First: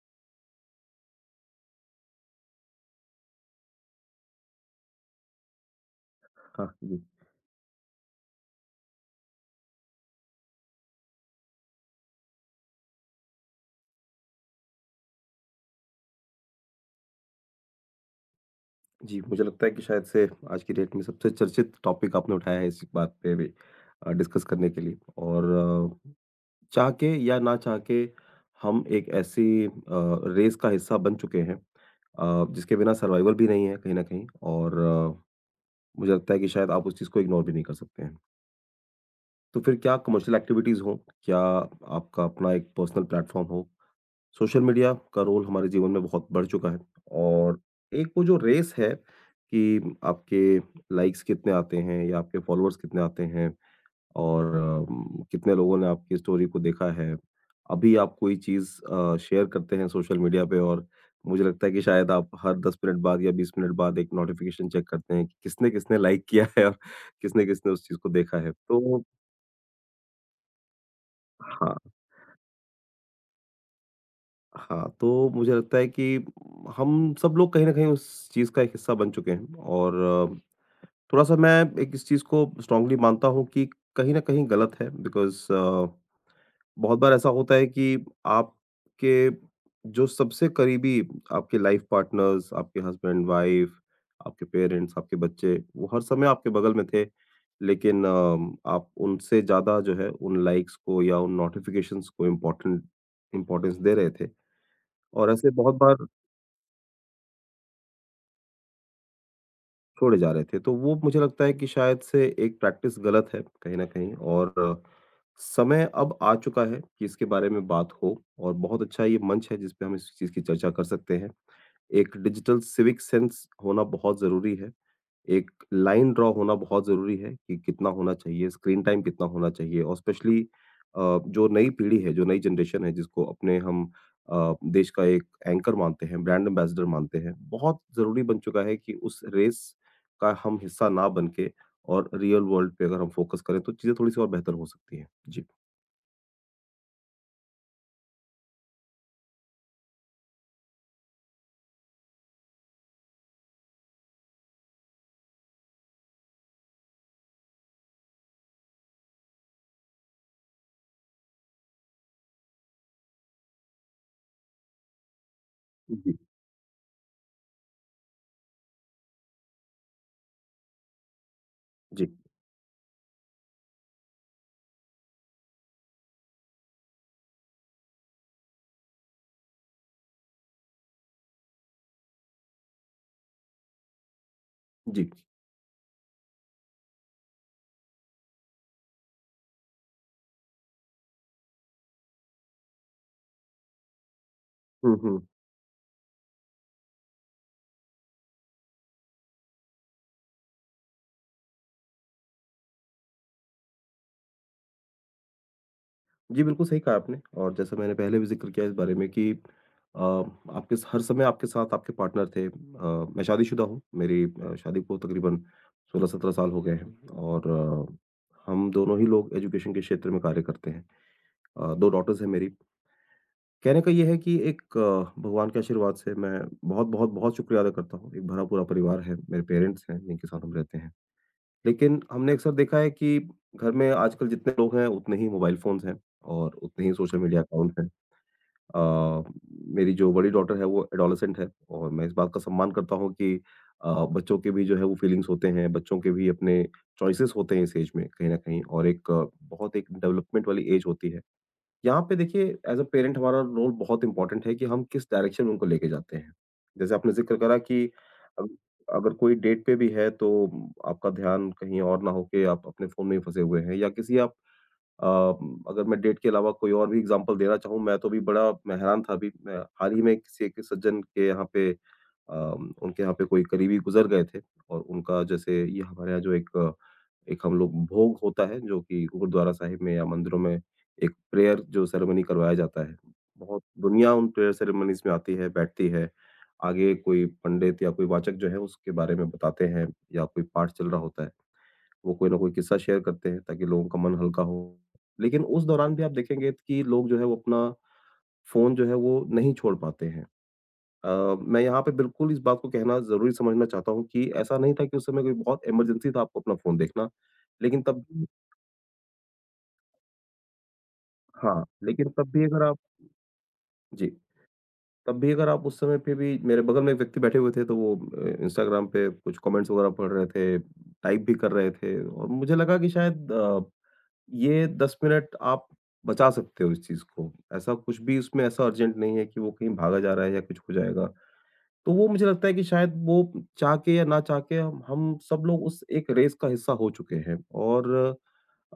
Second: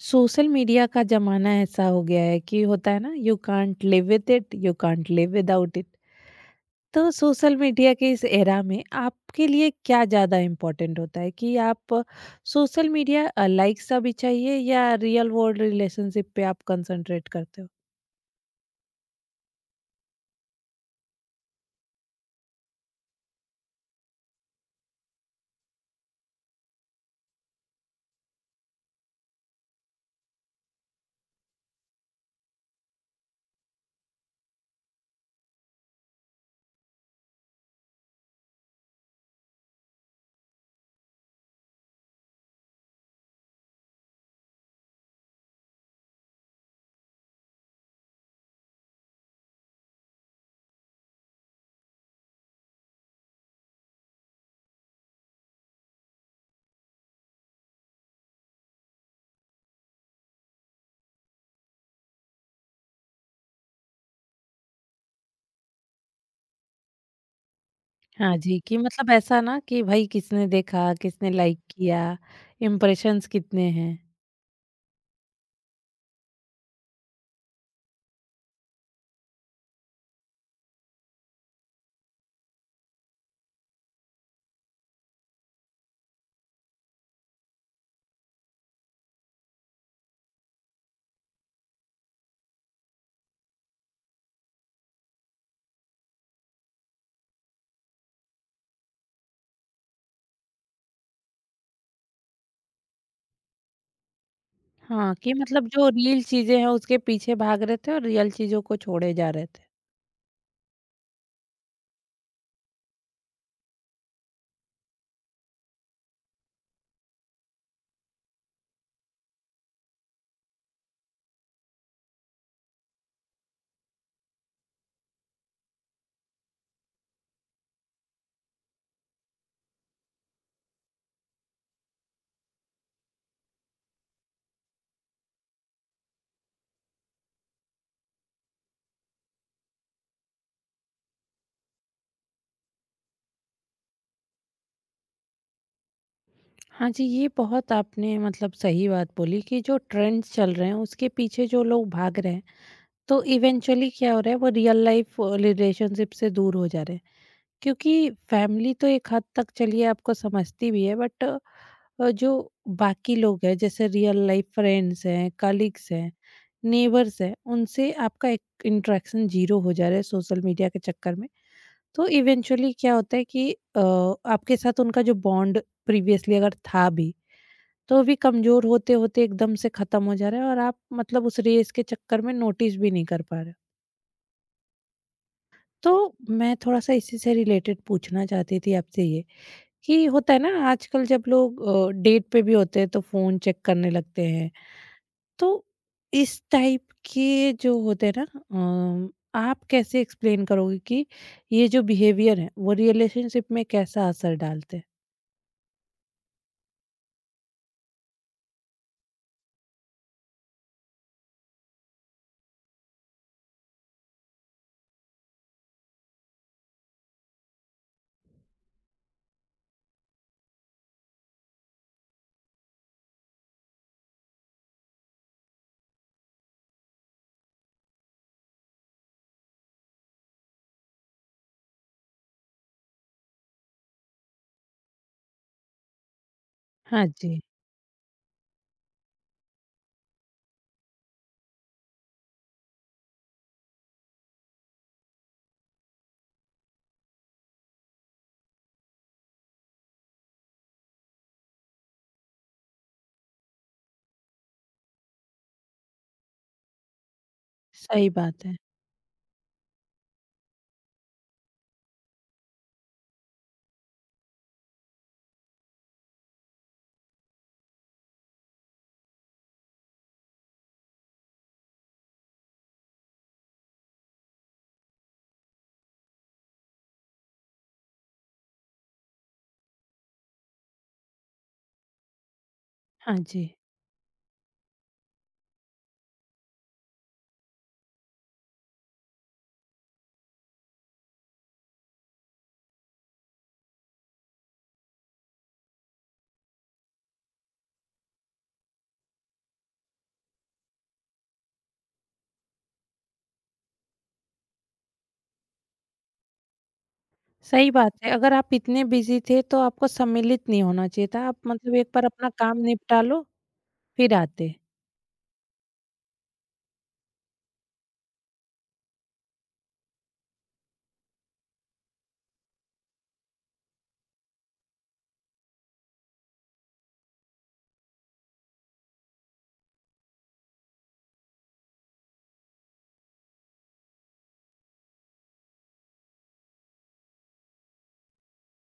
Social media का जमाना ऐसा हो गया है कि होता है ना you can't live with it, you can't live without it. हाँ जी। तो सोशल मीडिया के इस एरा में आपके लिए क्या ज्यादा इम्पोर्टेंट होता है कि आप सोशल मीडिया लाइक सा भी चाहिए या रियल वर्ल्ड रिलेशनशिप पे आप कंसंट्रेट करते हो। जी, मुझे लगता है कि शायद से आज की डेट में सबसे चर्चित टॉपिक आपने उठाया है इस बात पे भी डिस्कस करने के लिए और अ, चाह के या ना चाह के हम एक ऐसी रेस का हिस्सा बन चुके हैं जिसके बिना सर्वाइवल भी नहीं है कहीं न कहीं और मुझे लगता है कि शायद आप उस चीज़ को इग्नोर भी नहीं कर सकते हैं। तो फिर क्या कमर्शियल एक्टिविटीज़ हों, क्या आपका अपना एक पर्सनल प्लेटफ़ॉर्म हो। सोशल मीडिया का रोल हमारे जीवन में बहुत बढ़ चुका है, और एक वो जो रेस है कि आपके लाइक्स कितने आते हैं या आपके फॉलोअर्स कितने आते हैं और कितने लोगों ने आपकी स्टोरी को देखा है। अभी आप कोई चीज़ शेयर करते हैं सोशल मीडिया पे और मुझे लगता है कि शायद आप हर 10 मिनट बाद या 20 मिनट बाद एक नोटिफिकेशन चेक करते हैं कि किसने किसने लाइक किया है और किसने किसने उस चीज़ को हाँ देखा है। जी कि तो मतलब ऐसा ना कि भाई किसने देखा किसने लाइक हाँ किया, इम्प्रेशंस कितने हैं। हाँ, तो मुझे लगता है कि हम सब लोग कहीं न कहीं उस चीज़ का एक हिस्सा बन चुके हैं, और थोड़ा-सा मैं एक इस चीज़ को स्ट्रॉन्गली मानता हूँ कि कहीं न कहीं गलत है बिकॉज़ बहुत बार ऐसा होता है कि आपके जो सबसे करीबी आपके लाइफ़ पार्टनर्स, आपके हस्बैंड-वाइफ़, आपके पेरेंट्स, आपके बच्चे, वो हर समय आपके बगल में थे। लेकिन आप उनसे ज़्यादा जो है उन लाइक्स को या उन नोटिफ़िकेशंस को इम्पोर्टेंट इम्पोर्टेंस दे रहे थे। हाँ और कि ऐसे मतलब बहुत जो बार रियल चीजें हैं उसके पीछे भाग रहे थे और रियल चीजों को छोड़े जा रहे थे। छोड़े जा रहे थे, तो वो मुझे लगता है कि शायद से एक प्रैक्टिस गलत है कहीं न कहीं, और समय अब आ चुका है कि इसके बारे में बात हो और बहुत अच्छा ये मंच है जिस पे हम इस चीज़ की चर्चा कर सकते हैं। एक डिजिटल सिविक सेंस होना बहुत ज़रूरी है। एक लाइन ड्रा होना बहुत ज़रूरी है कि कितना होना चाहिए, स्क्रीन टाइम कितना होना चाहिए, और स्पेशली जो नई पीढ़ी है, जो नई जनरेशन है जिसको अपने हम देश का एक एंकर मानते हैं, ब्रांड एम्बेसडर मानते हैं, बहुत ज़रूरी बन चुका है कि उस रेस का हम हिस्सा ना बन के और रियल वर्ल्ड पे अगर हम फोकस करें तो चीज़ें थोड़ी-सी और बेहतर हो सकती हैं। जी। हाँ जी, ये बहुत आपने मतलब सही बात बोली कि जो ट्रेंड्स चल रहे हैं उसके पीछे जो लोग भाग रहे हैं, तो इवेंचुअली क्या हो रहा है वो रियल लाइफ रिलेशनशिप से दूर हो जा रहे हैं। क्योंकि फैमिली तो एक हद तक चलिए आपको समझती भी है बट जो बाकी लोग हैं जैसे रियल लाइफ फ्रेंड्स हैं, कलीग्स हैं, जी, नेबर्स हैं, उनसे आपका एक इंटरेक्शन ज़ीरो हो जा रहा है सोशल मीडिया के चक्कर में। जी, तो इवेंचुअली क्या होता है कि आपके साथ उनका जो बॉन्ड प्रीवियसली अगर था भी तो भी कमज़ोर होते-होते एकदम से ख़त्म हो जा रहा है और आप मतलब उस रेस के चक्कर में नोटिस भी नहीं कर पा रहे हो। जी। तो मैं थोड़ा-सा इसी से रिलेटेड पूछना चाहती थी आपसे ये कि होता है ना आजकल जब लोग डेट पे भी होते हैं तो फ़ोन चेक करने लगते हैं। हुँ, हुँ। तो इस टाइप के जो होते हैं ना, आप कैसे एक्सप्लेन करोगे कि ये जो बिहेवियर है वो रिलेशनशिप में कैसा असर डालते हैं? जी, बिल्कुल सही कहा आपने, और जैसा मैंने पहले भी ज़िक्र किया इस बारे में कि आपके स हर समय आपके साथ आपके पार्टनर थे। मैं शादीशुदा हूँ, मेरी शादी को तकरीबन 16-17 साल हो गए हैं, और हम दोनों ही लोग एजुकेशन के क्षेत्र में कार्य करते हैं। 2 डॉटर्स हैं मेरी। कहने का ये है कि एक भगवान के आशीर्वाद से मैं बहुत-बहुत बहुत बहुत शुक्रिया अदा करता हूँ। एक भरा-पूरा परिवार है, मेरे पेरेंट्स हैं जिनके साथ हम रहते हैं। लेकिन हमने अक्सर देखा है कि घर में आजकल जितने लोग हैं उतने ही मोबाइल फ़ोन्स हैं और उतने ही हाँ सोशल मीडिया जी, अकाउंट्स हैं। अ, मेरी जो बड़ी डॉटर है वो एडोलेसेंट है, और मैं इस बात का सम्मान करता हूँ कि बच्चों के भी जो है वो फीलिंग्स होते हैं, बच्चों के भी अपने चॉइसेस होते हैं इस एज में कहीं न कहीं, और एक बहुत एक डेवलपमेंट वाली एज होती है। यहाँ पे देखिए एज़ अ पेरेंट हमारा रोल बहुत इम्पोर्टेंट है कि हम किस डायरेक्शन में उनको लेके जाते हैं। जैसे आपने ज़िक्र करा कि सही बात अग है। अगर कोई डेट पे भी है तो आपका ध्यान कहीं और ना हो के आप अपने फ़ोन में ही फँसे हुए हैं या अ, अगर मैं डेट के अलावा कोई और भी एग्ज़ाम्पल देना चाहूँ, मैं तो अभी बड़ा मैं हैरान था, अभी मैं हाल ही में किसी एक सज्जन के यहाँ पे उनके यहाँ पे कोई करीबी गुज़र गए थे, और उनका जैसे ये हमारे यहाँ जो एक एक हम लोग भोग होता है, जो कि गुरुद्वारा साहिब में या मंदिरों में एक प्रेयर जो सेरेमनी करवाया जाता है। हाँ जी। बहुत दुनिया उन प्रेयर सेरेमनीज़ में आती है, बैठती है। आगे कोई पंडित या कोई वाचक जो है उसके बारे में बताते हैं या कोई पाठ चल रहा होता है। वो कोई ना कोई किस्सा शेयर करते हैं ताकि लोगों का मन हल्का हो। लेकिन उस दौरान भी आप देखेंगे कि लोग जो है वो अपना फ़ोन जो है वो नहीं छोड़ पाते हैं। अ, मैं यहाँ पे बिल्कुल इस बात को कहना ज़रूरी समझना चाहता हूँ कि ऐसा नहीं था कि उस समय कोई बहुत इमरजेंसी था आपको अपना फ़ोन देखना। सही लेकिन बात तब है, भी- अगर आप इतने बिज़ी थे तो आपको सम्मिलित नहीं होना चाहिए था, आप हाँ, मतलब एक बार लेकिन तब अपना भी काम अगर आप निपटा लो, जी, फिर आते। तब भी अगर आप उस समय पे भी मेरे बगल में एक व्यक्ति बैठे हुए थे तो वो इंस्टाग्राम पे कुछ कमेंट्स वगैरह पढ़ रहे थे, टाइप भी कर रहे थे, और मुझे लगा कि शायद ये 10 मिनट आप बचा सकते हो इस चीज़ को। ऐसा कुछ भी उसमें ऐसा अर्जेंट नहीं है कि वो कहीं भागा जा रहा है या कुछ हो जाएगा। तो वो मुझे लगता है कि शायद वो चाह के या ना चाह के हम सब लोग उस एक रेस का हिस्सा हो चुके हैं, और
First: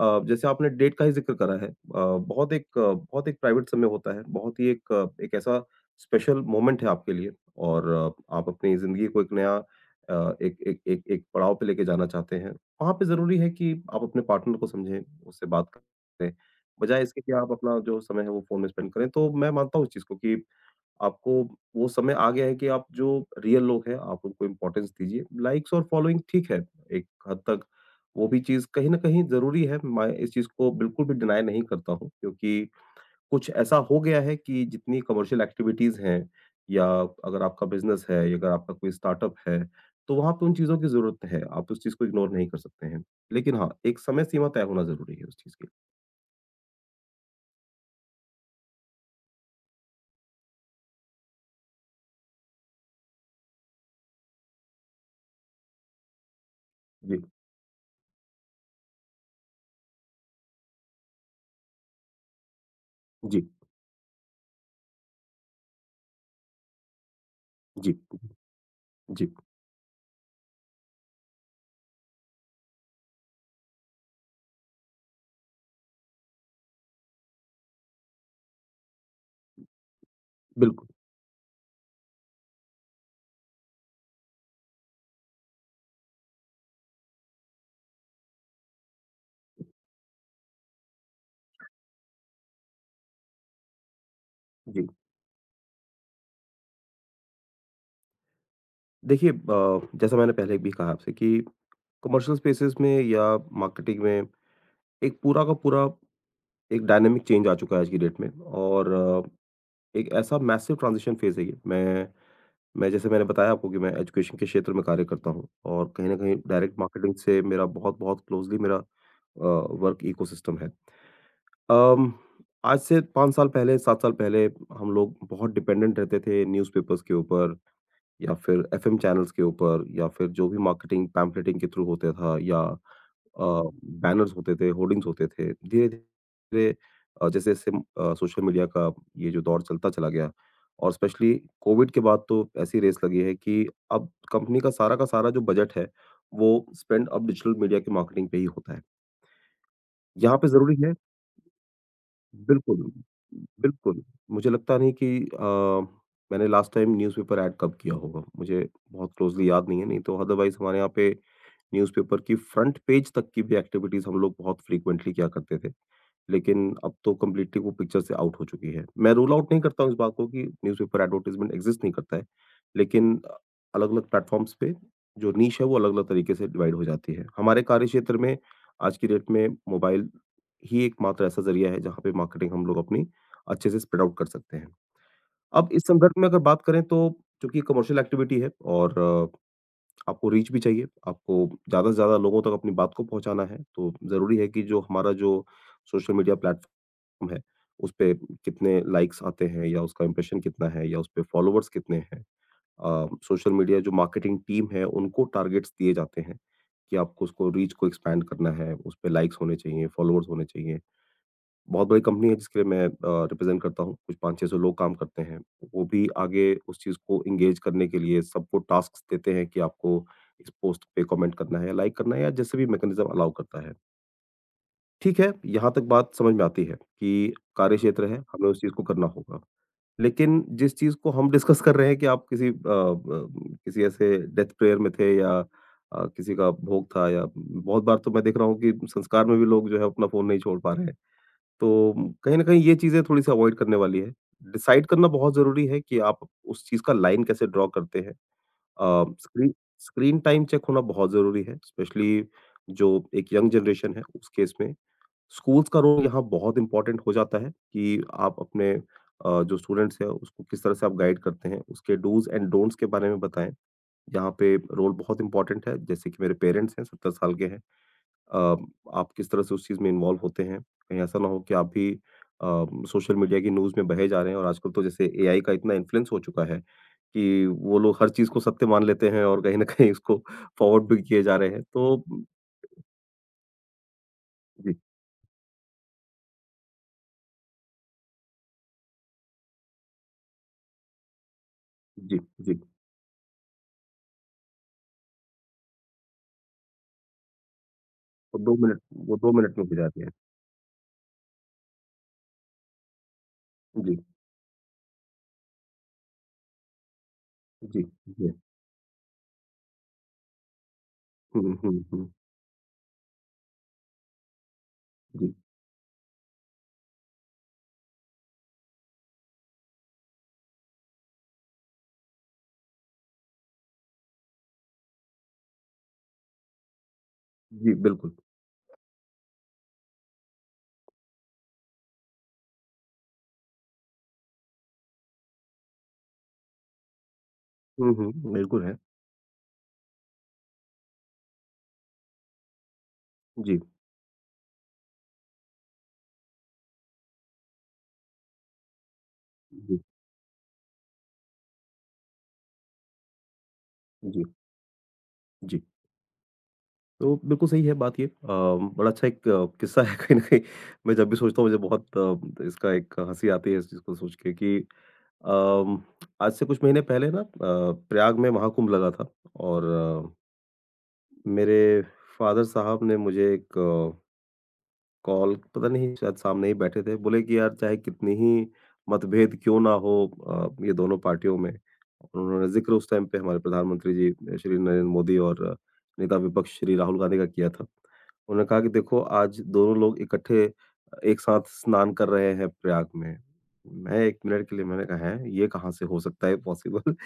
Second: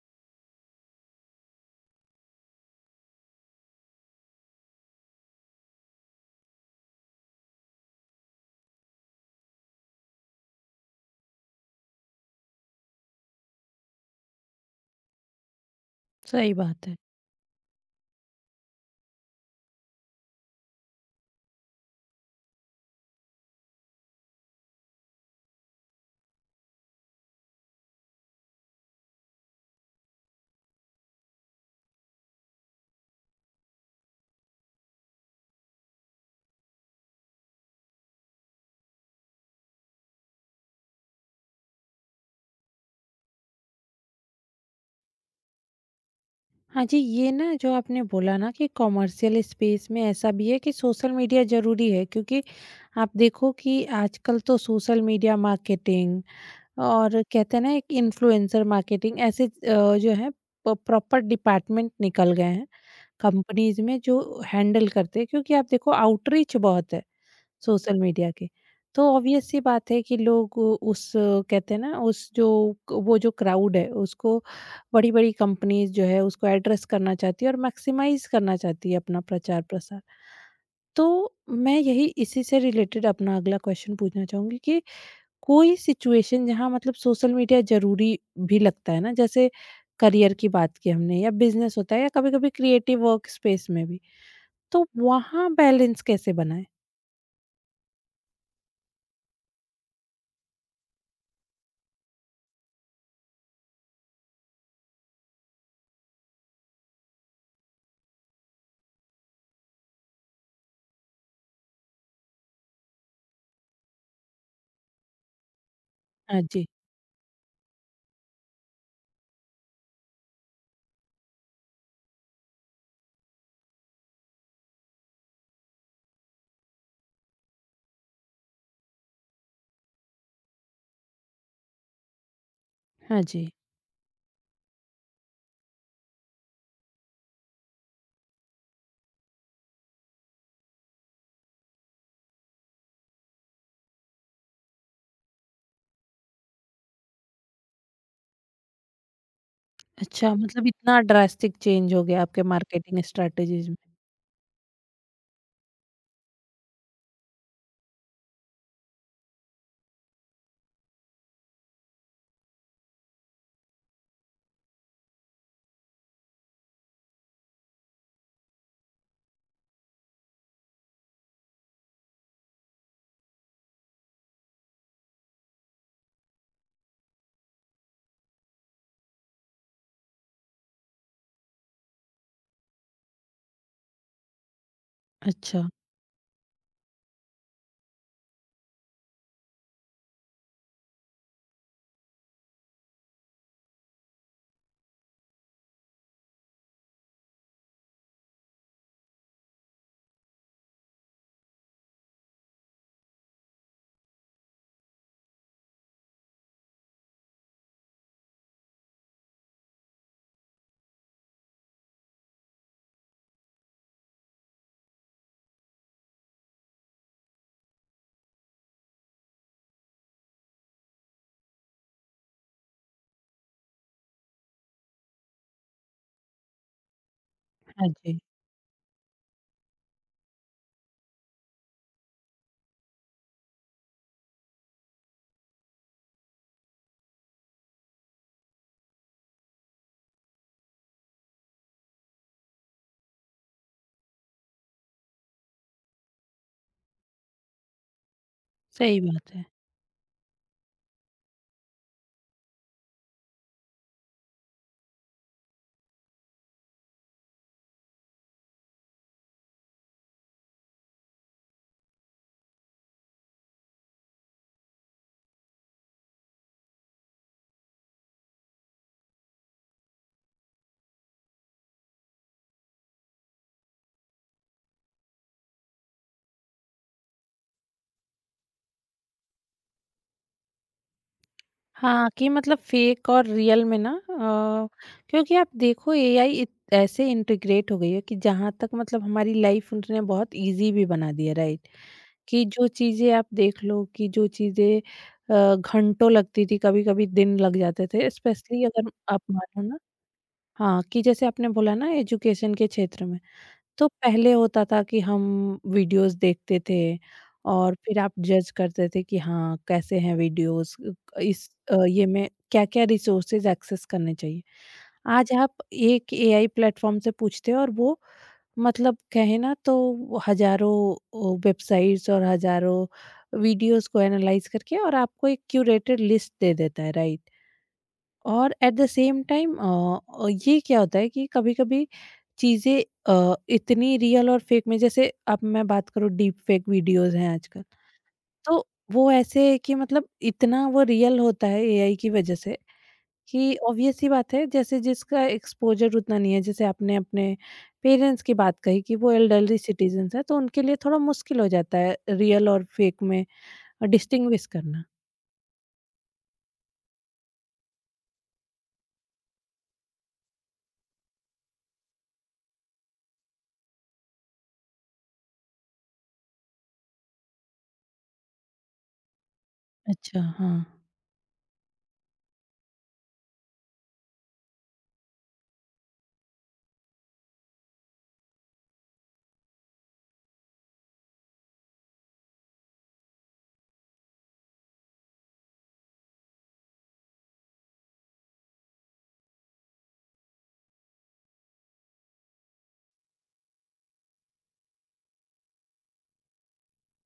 जैसे आपने डेट का ही ज़िक्र करा है बहुत एक प्राइवेट समय होता है, बहुत ही एक एक ऐसा स्पेशल मोमेंट है आपके लिए, और आप अपनी ज़िंदगी को एक नया एक एक एक एक पड़ाव पे लेके जाना चाहते हैं। वहाँ पे ज़रूरी है कि आप अपने पार्टनर को समझें, उससे बात करें, सही बात है। बजाय इसके कि आप अपना जो समय है वो फ़ोन में स्पेंड करें। तो मैं मानता हूँ इस चीज़ को कि आपको वो समय आ गया है कि आप जो रियल लोग हैं आप उनको इम्पोर्टेंस दीजिए। लाइक्स और फॉलोइंग ठीक है, एक हद तक वो भी चीज़ कहीं न कहीं ज़रूरी है। मैं इस चीज़ को बिल्कुल भी डिनाय नहीं करता हूँ क्योंकि कुछ ऐसा हो गया है कि जितनी कमर्शियल एक्टिविटीज़ हैं या अगर आपका बिज़नेस है या अगर आपका कोई स्टार्टअप है, तो वहाँ पे उन चीज़ों की ज़रूरत है। आप उस चीज़ को इग्नोर नहीं कर सकते हैं। लेकिन हाँ, एक समय सीमा तय होना ज़रूरी है उस चीज़ की। हाँ जी, ये ना जो आपने बोला ना कि कॉमर्शियल स्पेस में ऐसा भी है कि सोशल मीडिया ज़रूरी है क्योंकि आप देखो कि आजकल तो सोशल मीडिया मार्केटिंग जी, और कहते हैं ना एक इन्फ्लुएंसर मार्केटिंग ऐसे जो है प प्रॉपर डिपार्टमेंट निकल गए हैं जी, कंपनीज़ में जो हैंडल करते हैं क्योंकि आप देखो आउटरीच बहुत है जी, सोशल मीडिया के। तो जी, ऑब्वियस सी बात है कि लोग उस कहते हैं ना उस जो वो जो क्राउड है उसको बड़ी-बड़ी कंपनीज़ जो है उसको एड्रेस करना चाहती है और मैक्सिमाइज़ करना चाहती है अपना प्रचार-प्रसार। बिल्कुल, तो मैं यही इसी से रिलेटेड अपना अगला क्वेश्चन पूछना चाहूँगी कि कोई सिचुएशन जहाँ मतलब सोशल मीडिया ज़रूरी भी लगता है ना, जैसे करियर की बात की हमने या बिज़नेस होता है या कभी-कभी क्रिएटिव वर्क स्पेस में भी, तो जी। वहाँ बैलेंस कैसे बनाएँ? देखिए जैसा मैंने पहले भी कहा आपसे कि कमर्शियल स्पेसेस में या मार्केटिंग में एक पूरा का पूरा एक डायनामिक चेंज आ चुका है आज की डेट में, और एक ऐसा मैसिव ट्रांजिशन फेज़ है ये। मैं जैसे मैंने बताया आपको कि मैं एजुकेशन के क्षेत्र में कार्य करता हूँ और कहीं न कहीं हाँ जी। डायरेक्ट मार्केटिंग से मेरा बहुत-बहुत क्लोज़ली मेरा वर्क इकोसिस्टम है। अम, आज से 5 साल पहले, 7 साल पहले हम लोग बहुत डिपेंडेंट रहते थे न्यूज़पेपर्स के ऊपर या फिर एफ़एम चैनल्स के ऊपर या फिर जो भी मार्केटिंग पैम्फलेटिंग के थ्रू होता था या हाँ जी। अ, बैनर्स होते थे, होर्डिंग्स होते थे। धीरे-धीरे जैसे-जैसे सोशल मीडिया का ये जो दौर चलता चला गया और स्पेशली कोविड के बाद तो ऐसी रेस लगी है कि अब कंपनी का सारा जो बजट है, वो स्पेंड अब डिजिटल मीडिया की मार्केटिंग पे ही होता है। अच्छा, यहाँ पे मतलब ज़रूरी है इतना ड्रास्टिक चेंज हो गया आपके बिल्कुल, मार्केटिंग स्ट्रैटेजीज़ में। बिल्कुल। मुझे लगता नहीं कि मैंने लास्ट टाइम न्यूज़पेपर ऐड कब किया होगा, मुझे बहुत क्लोज़ली याद नहीं है, नहीं तो अदरवाइज़ हमारे यहाँ पे न्यूज़पेपर की फ्रंट पेज तक की भी एक्टिविटीज़ हम लोग बहुत फ्रीक्वेंटली किया करते थे। लेकिन अब तो कंप्लीटली वो पिक्चर से आउट हो चुकी है। मैं रूल आउट नहीं करता हूँ इस बात को कि न्यूज़पेपर एडवर्टाइज़मेंट एग्ज़िस्ट नहीं करता है, लेकिन अलग-अलग प्लेटफ़ॉर्म्स पे जो नीश है वो अलग-अलग तरीके से डिवाइड हो जाती है। हमारे कार्यक्षेत्र में आज की डेट में मोबाइल ही एकमात्र ऐसा ज़रिया है जहाँ पे मार्केटिंग हम लोग अपनी अच्छे से स्प्रेड आउट कर सकते हैं। अच्छा, अब इस संदर्भ में अगर बात करें तो चूँकि कमर्शियल एक्टिविटी है और आपको रीच भी चाहिए, आपको ज़्यादा से ज़्यादा लोगों तक अपनी बात को पहुँचाना है, तो ज़रूरी है कि जो हमारा जो सोशल मीडिया प्लेटफ़ॉर्म है, उसपे कितने लाइक्स आते हैं या उसका इम्प्रेशन कितना है या उसपे फ़ॉलोवर्स कितने हैं। सोशल मीडिया जो मार्केटिंग टीम है, उनको टारगेट्स दिए जाते हैं कि आपको उसको रीच को एक्सपैंड करना है, उसपे लाइक्स होने चाहिए, फ़ॉलोवर्स होने चाहिए। बहुत बड़ी कंपनी है जिसके लिए मैं रिप्रेज़ेंट करता हूँ, कुछ 5-600 लोग काम करते हैं। वो भी आगे उस चीज़ को एंगेज करने के लिए सबको टास्क्स देते हैं कि आपको इस पोस्ट पे कमेंट करना है, लाइक करना है या जैसे भी मैकेनिज़्म अलाउ करता है। ठीक है, यहाँ तक बात समझ में आती है कि हाँ कार्यक्षेत्र है, जी, हमें उस चीज़ को करना होगा। लेकिन जिस चीज़ को हम डिस्कस कर रहे हैं कि आप किसी अ, ब किसी ऐसे डेथ प्रेयर में थे या किसी का भोग था या बहुत बार तो मैं देख रहा हूँ कि संस्कार में भी लोग जो है अपना फ़ोन नहीं छोड़ पा रहे हैं। तो कहीं न कहीं ये चीज़ें थोड़ी-सी अवॉइड करने वाली है। डिसाइड करना बहुत ज़रूरी है कि आप उस चीज़ का लाइन कैसे ड्रा करते हैं। सही अ, बात है। स्क्रीन स्क्रीन टाइम चेक होना बहुत ज़रूरी है, स्पेशली जो एक यंग जनरेशन है, उस केस में। स्कूल्स का रोल यहाँ बहुत इम्पोर्टेंट हो जाता है कि आप अपने जो स्टूडेंट्स हैं, उसको किस तरह से आप गाइड करते हैं, उसके डूज़ एंड डोंट्स के बारे में बताएँ। यहाँ पे रोल बहुत इम्पोर्टेंट है, जैसे कि मेरे पेरेंट्स हैं, 70 साल के हैं। अ, आप किस तरह से उस चीज़ में इन्वॉल्व होते हैं? कहीं ऐसा ना हो कि आप भी अ, सोशल मीडिया की न्यूज़ में बहे जा रहे हैं और आजकल तो जैसे एआई का इतना इन्फ्लुएंस हो चुका है कि वो लोग हर चीज़ को सत्य मान लेते हैं और कहीं न कहीं उसको फॉरवर्ड भी किए जा रहे हैं। तो हाँ, कि मतलब फेक और रियल में ना, जी, क्योंकि आप देखो एआई इत ऐसे इंटीग्रेट हो गई है कि जहाँ तक मतलब हमारी लाइफ़ उसने बहुत ईज़ी भी बना दी है, राइट? जी, कि जी। जो चीज़ें आप देख लो कि जो चीज़ें घंटों लगती थी, कभी-कभी दिन लग जाते थे, वो 2 स्पेशली मिनट अगर वो आप 2 मिनट मानो में हो ना। जाते हैं। हाँ, कि जैसे आपने बोला ना एजुकेशन के क्षेत्र में। तो जी, पहले होता था कि हम वीडियोस देखते थे और जी, फिर आप जी। जज करते थे कि हाँ कैसे हैं वीडियोस, हुँ, हुँ, ये हुँ। में क्या-क्या रिसोर्सेज एक्सेस करने चाहिए। आज जी, आप एक एआई प्लेटफॉर्म से पूछते हो और वो मतलब कहें ना तो वो हज़ारों वेबसाइट्स और हज़ारों वीडियोस को एनालाइज़ करके और आपको एक क्यूरेटेड लिस्ट दे देता है, राइट? जी, बिल्कुल। और एट द सेम टाइम ये क्या होता है कि कभी-कभी चीज़ें इतनी रियल और फेक में जैसे अब मैं बात करूँ डीप फेक वीडियोज़ हैं आजकल, हुँ, हुँ, बिल्कुल तो है। वो ऐसे है कि मतलब इतना वो रियल होता है एआई की वजह से कि जी, ऑब्वियस सी बात है जैसे जिसका एक्सपोज़र उतना नहीं है, जैसे आपने अपने पेरेंट्स की बात कही कि वो एल्डरली जी, सिटीज़न्स हैं, तो उनके लिए थोड़ा मुश्किल हो जाता है रियल और फेक में जी, डिस्टिंग्विश करना। जी। तो बिल्कुल सही है बात ये। बड़ा अच्छा एक किस्सा है कहीं न कहीं मैं जब भी सोचता हूँ मुझे बहुत इसका एक हँसी आती है इस चीज़ को सोच के कि अम, आज से कुछ महीने पहले ना प्रयाग में महाकुंभ लगा था और अ, अच्छा, हाँ। मेरे फ़ादर साहब ने मुझे एक कॉल पता नहीं शायद सामने ही बैठे थे, बोले कि यार चाहे कितनी ही मतभेद क्यों ना हो ये दोनों पार्टियों में। और उन्होंने ज़िक्र उस टाइम पे हमारे प्रधानमंत्री जी श्री नरेंद्र मोदी और नेता विपक्ष श्री राहुल गांधी का किया था। उन्होंने कहा कि देखो आज दोनों लोग इकट्ठे एक साथ स्नान कर रहे हैं प्रयाग में। मैं 1 मिनट के लिए मैंने कहा हैं ये कहाँ से हो सकता है पॉसिबल?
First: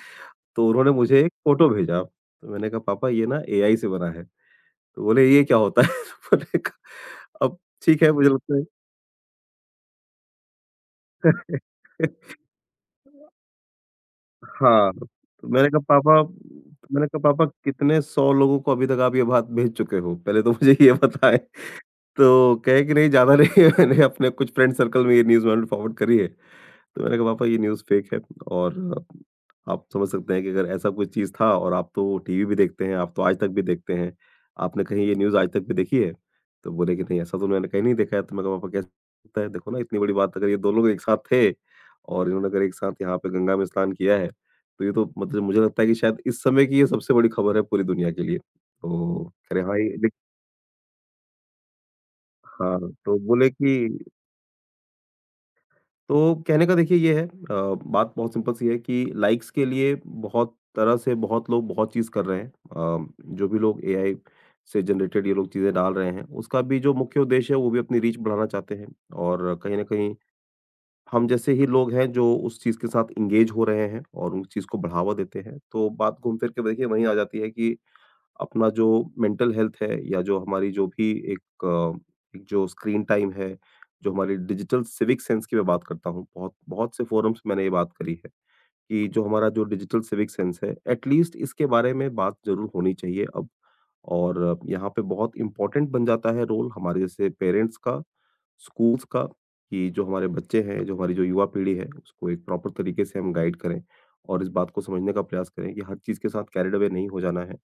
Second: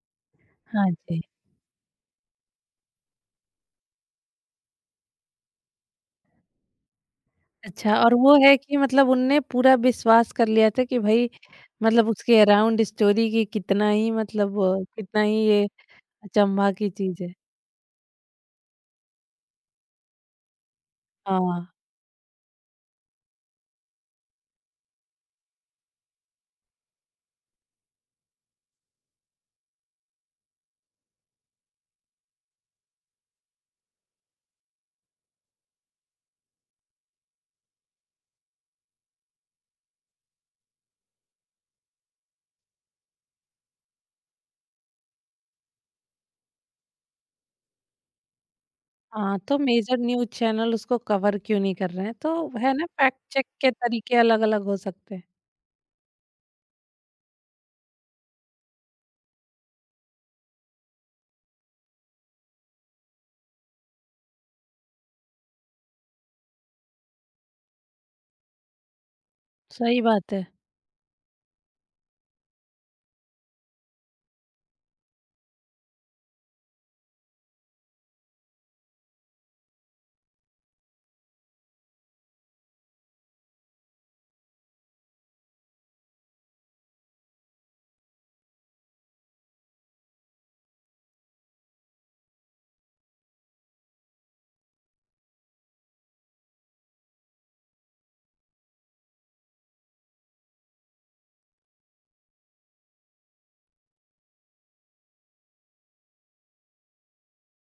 तो हाँ उन्होंने मुझे जी। एक फ़ोटो भेजा। तो मैंने कहा पापा ये ना एआई से बना है। तो बोले ये क्या होता है? मैंने कहा अब अच्छा, ठीक है और मुझे वो लगता है है। कि मतलब उनने पूरा विश्वास कर लिया था कि भई मतलब उसके अराउंड स्टोरी की कितना ही मतलब हाँ, कितना ही तो ये मैंने कहा पापा अचंभा की मैंने कहा चीज़ है। पापा कितने 100 लोगों को अभी तक आप ये बात भेज चुके हो? पहले तो मुझे ये बताएँ। हाँ, तो कहे कि नहीं ज़्यादा नहीं है, मैंने अपने कुछ फ्रेंड सर्कल में ये न्यूज़ मैंने फॉरवर्ड करी है। तो मैंने कहा पापा ये न्यूज़ फ़ेक है और आप समझ सकते हैं कि अगर ऐसा कोई चीज़ था और आप तो टीवी भी देखते हैं, आप तो आज तक भी देखते हैं, आपने कहीं ये न्यूज़ आज तक भी देखी है? तो बोले कि नहीं ऐसा तो मैंने कहीं नहीं देखा है। तो मैंने कहा पापा कैसे हो सकता है? देखो ना इतनी बड़ी बात, अगर ये 2 लोग एक साथ थे और इन्होंने अगर एक साथ यहाँ पे गंगा में स्नान किया है, तो ये तो मतलब मुझे लगता है कि शायद इस समय की ये सबसे बड़ी खबर है पूरी दुनिया के लिए। तो हाँ, कह तो रहे हाँ, ये मेजर देख। न्यूज़ चैनल उसको कवर क्यों नहीं कर रहे हैं, तो है हाँ, ना तो फैक्ट चेक बोले के कि तरीके अलग-अलग हो सकते हैं। तो कहने का देखिए ये है बात बहुत सिंपल सी है कि लाइक्स के लिए बहुत तरह से बहुत लोग बहुत चीज़ कर रहे हैं, जो भी लोग एआई से जनरेटेड ये लोग चीज़ें डाल रहे हैं उसका भी जो मुख्य उद्देश्य है वो भी अपनी रीच बढ़ाना चाहते हैं और कहीं ना सही कहीं बात है। हम जैसे ही लोग हैं जो उस चीज़ के साथ इंगेज हो रहे हैं और उस चीज़ को बढ़ावा देते हैं, तो बात घूम फिर के देखिए वहीं आ जाती है कि अपना जो मेंटल हेल्थ है या जो हमारी जो भी एक जो स्क्रीन टाइम है, जो हमारी डिजिटल सिविक सेंस की मैं बात करता हूँ, बहुत बहुत से फोरम्स मैंने ये बात करी है। कि जो हमारा जो डिजिटल सिविक सेंस है, एटलीस्ट इसके बारे में बात ज़रूर होनी चाहिए अब। और यहाँ पे बहुत इम्पोर्टेंट बन जाता है रोल हमारे जैसे पेरेंट्स का, स्कूल्स का, कि जो हमारे बच्चे हैं, जो हमारी जो युवा पीढ़ी है, उसको एक प्रॉपर तरीके से हम गाइड करें और इस बात को समझने का प्रयास करें कि हर चीज़ के साथ कैरिड अवे नहीं हो जाना है।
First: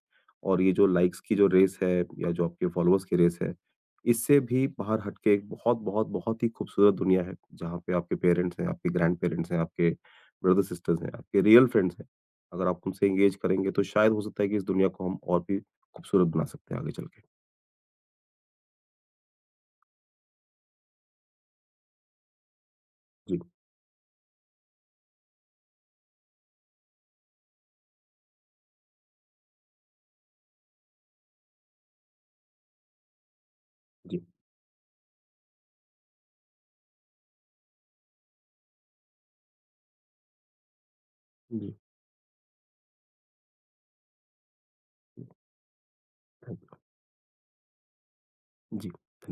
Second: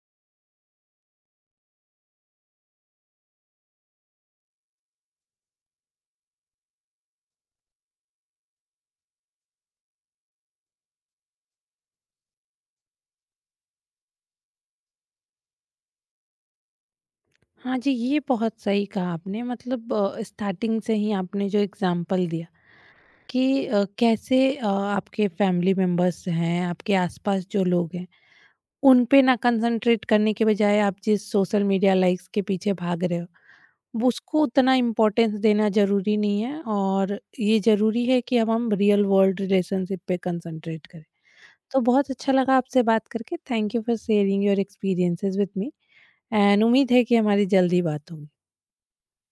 और ये जो लाइक्स की जो रेस है या जो आपके फॉलोअर्स की रेस है, इससे भी बाहर हट के एक बहुत-बहुत, बहुत बहुत ही खूबसूरत दुनिया है, जहाँ पे आपके पेरेंट्स हैं, आपके ग्रैंड पेरेंट्स हैं, आपके ब्रदर सिस्टर्स हैं, आपके रियल फ्रेंड्स हैं। अगर आप उनसे एंगेज करेंगे तो शायद हो सकता है कि इस दुनिया को हम और भी खूबसूरत बना सकते हैं आगे चल के। हाँ जी, ये बहुत सही कहा आपने मतलब स्टार्टिंग से ही आपने जो एग्ज़ाम्पल दिया जी, कि कैसे आपके फैमिली मेंबर्स हैं, आपके आसपास जो लोग हैं उन पे ना कंसंट्रेट करने के बजाय आप जिस सोशल मीडिया लाइक्स के पीछे भाग रहे हो वो जी, उसको उतना इम्पोर्टेंस देना ज़रूरी नहीं है और ये ज़रूरी है कि अब हम रियल वर्ल्ड रिलेशनशिप पे कंसंट्रेट करें। जी, तो बहुत अच्छा लगा आपसे बात करके। Thank you for sharing your experiences with me and thank उम्मीद है कि हमारी जल्दी बात होगी। यू। जी।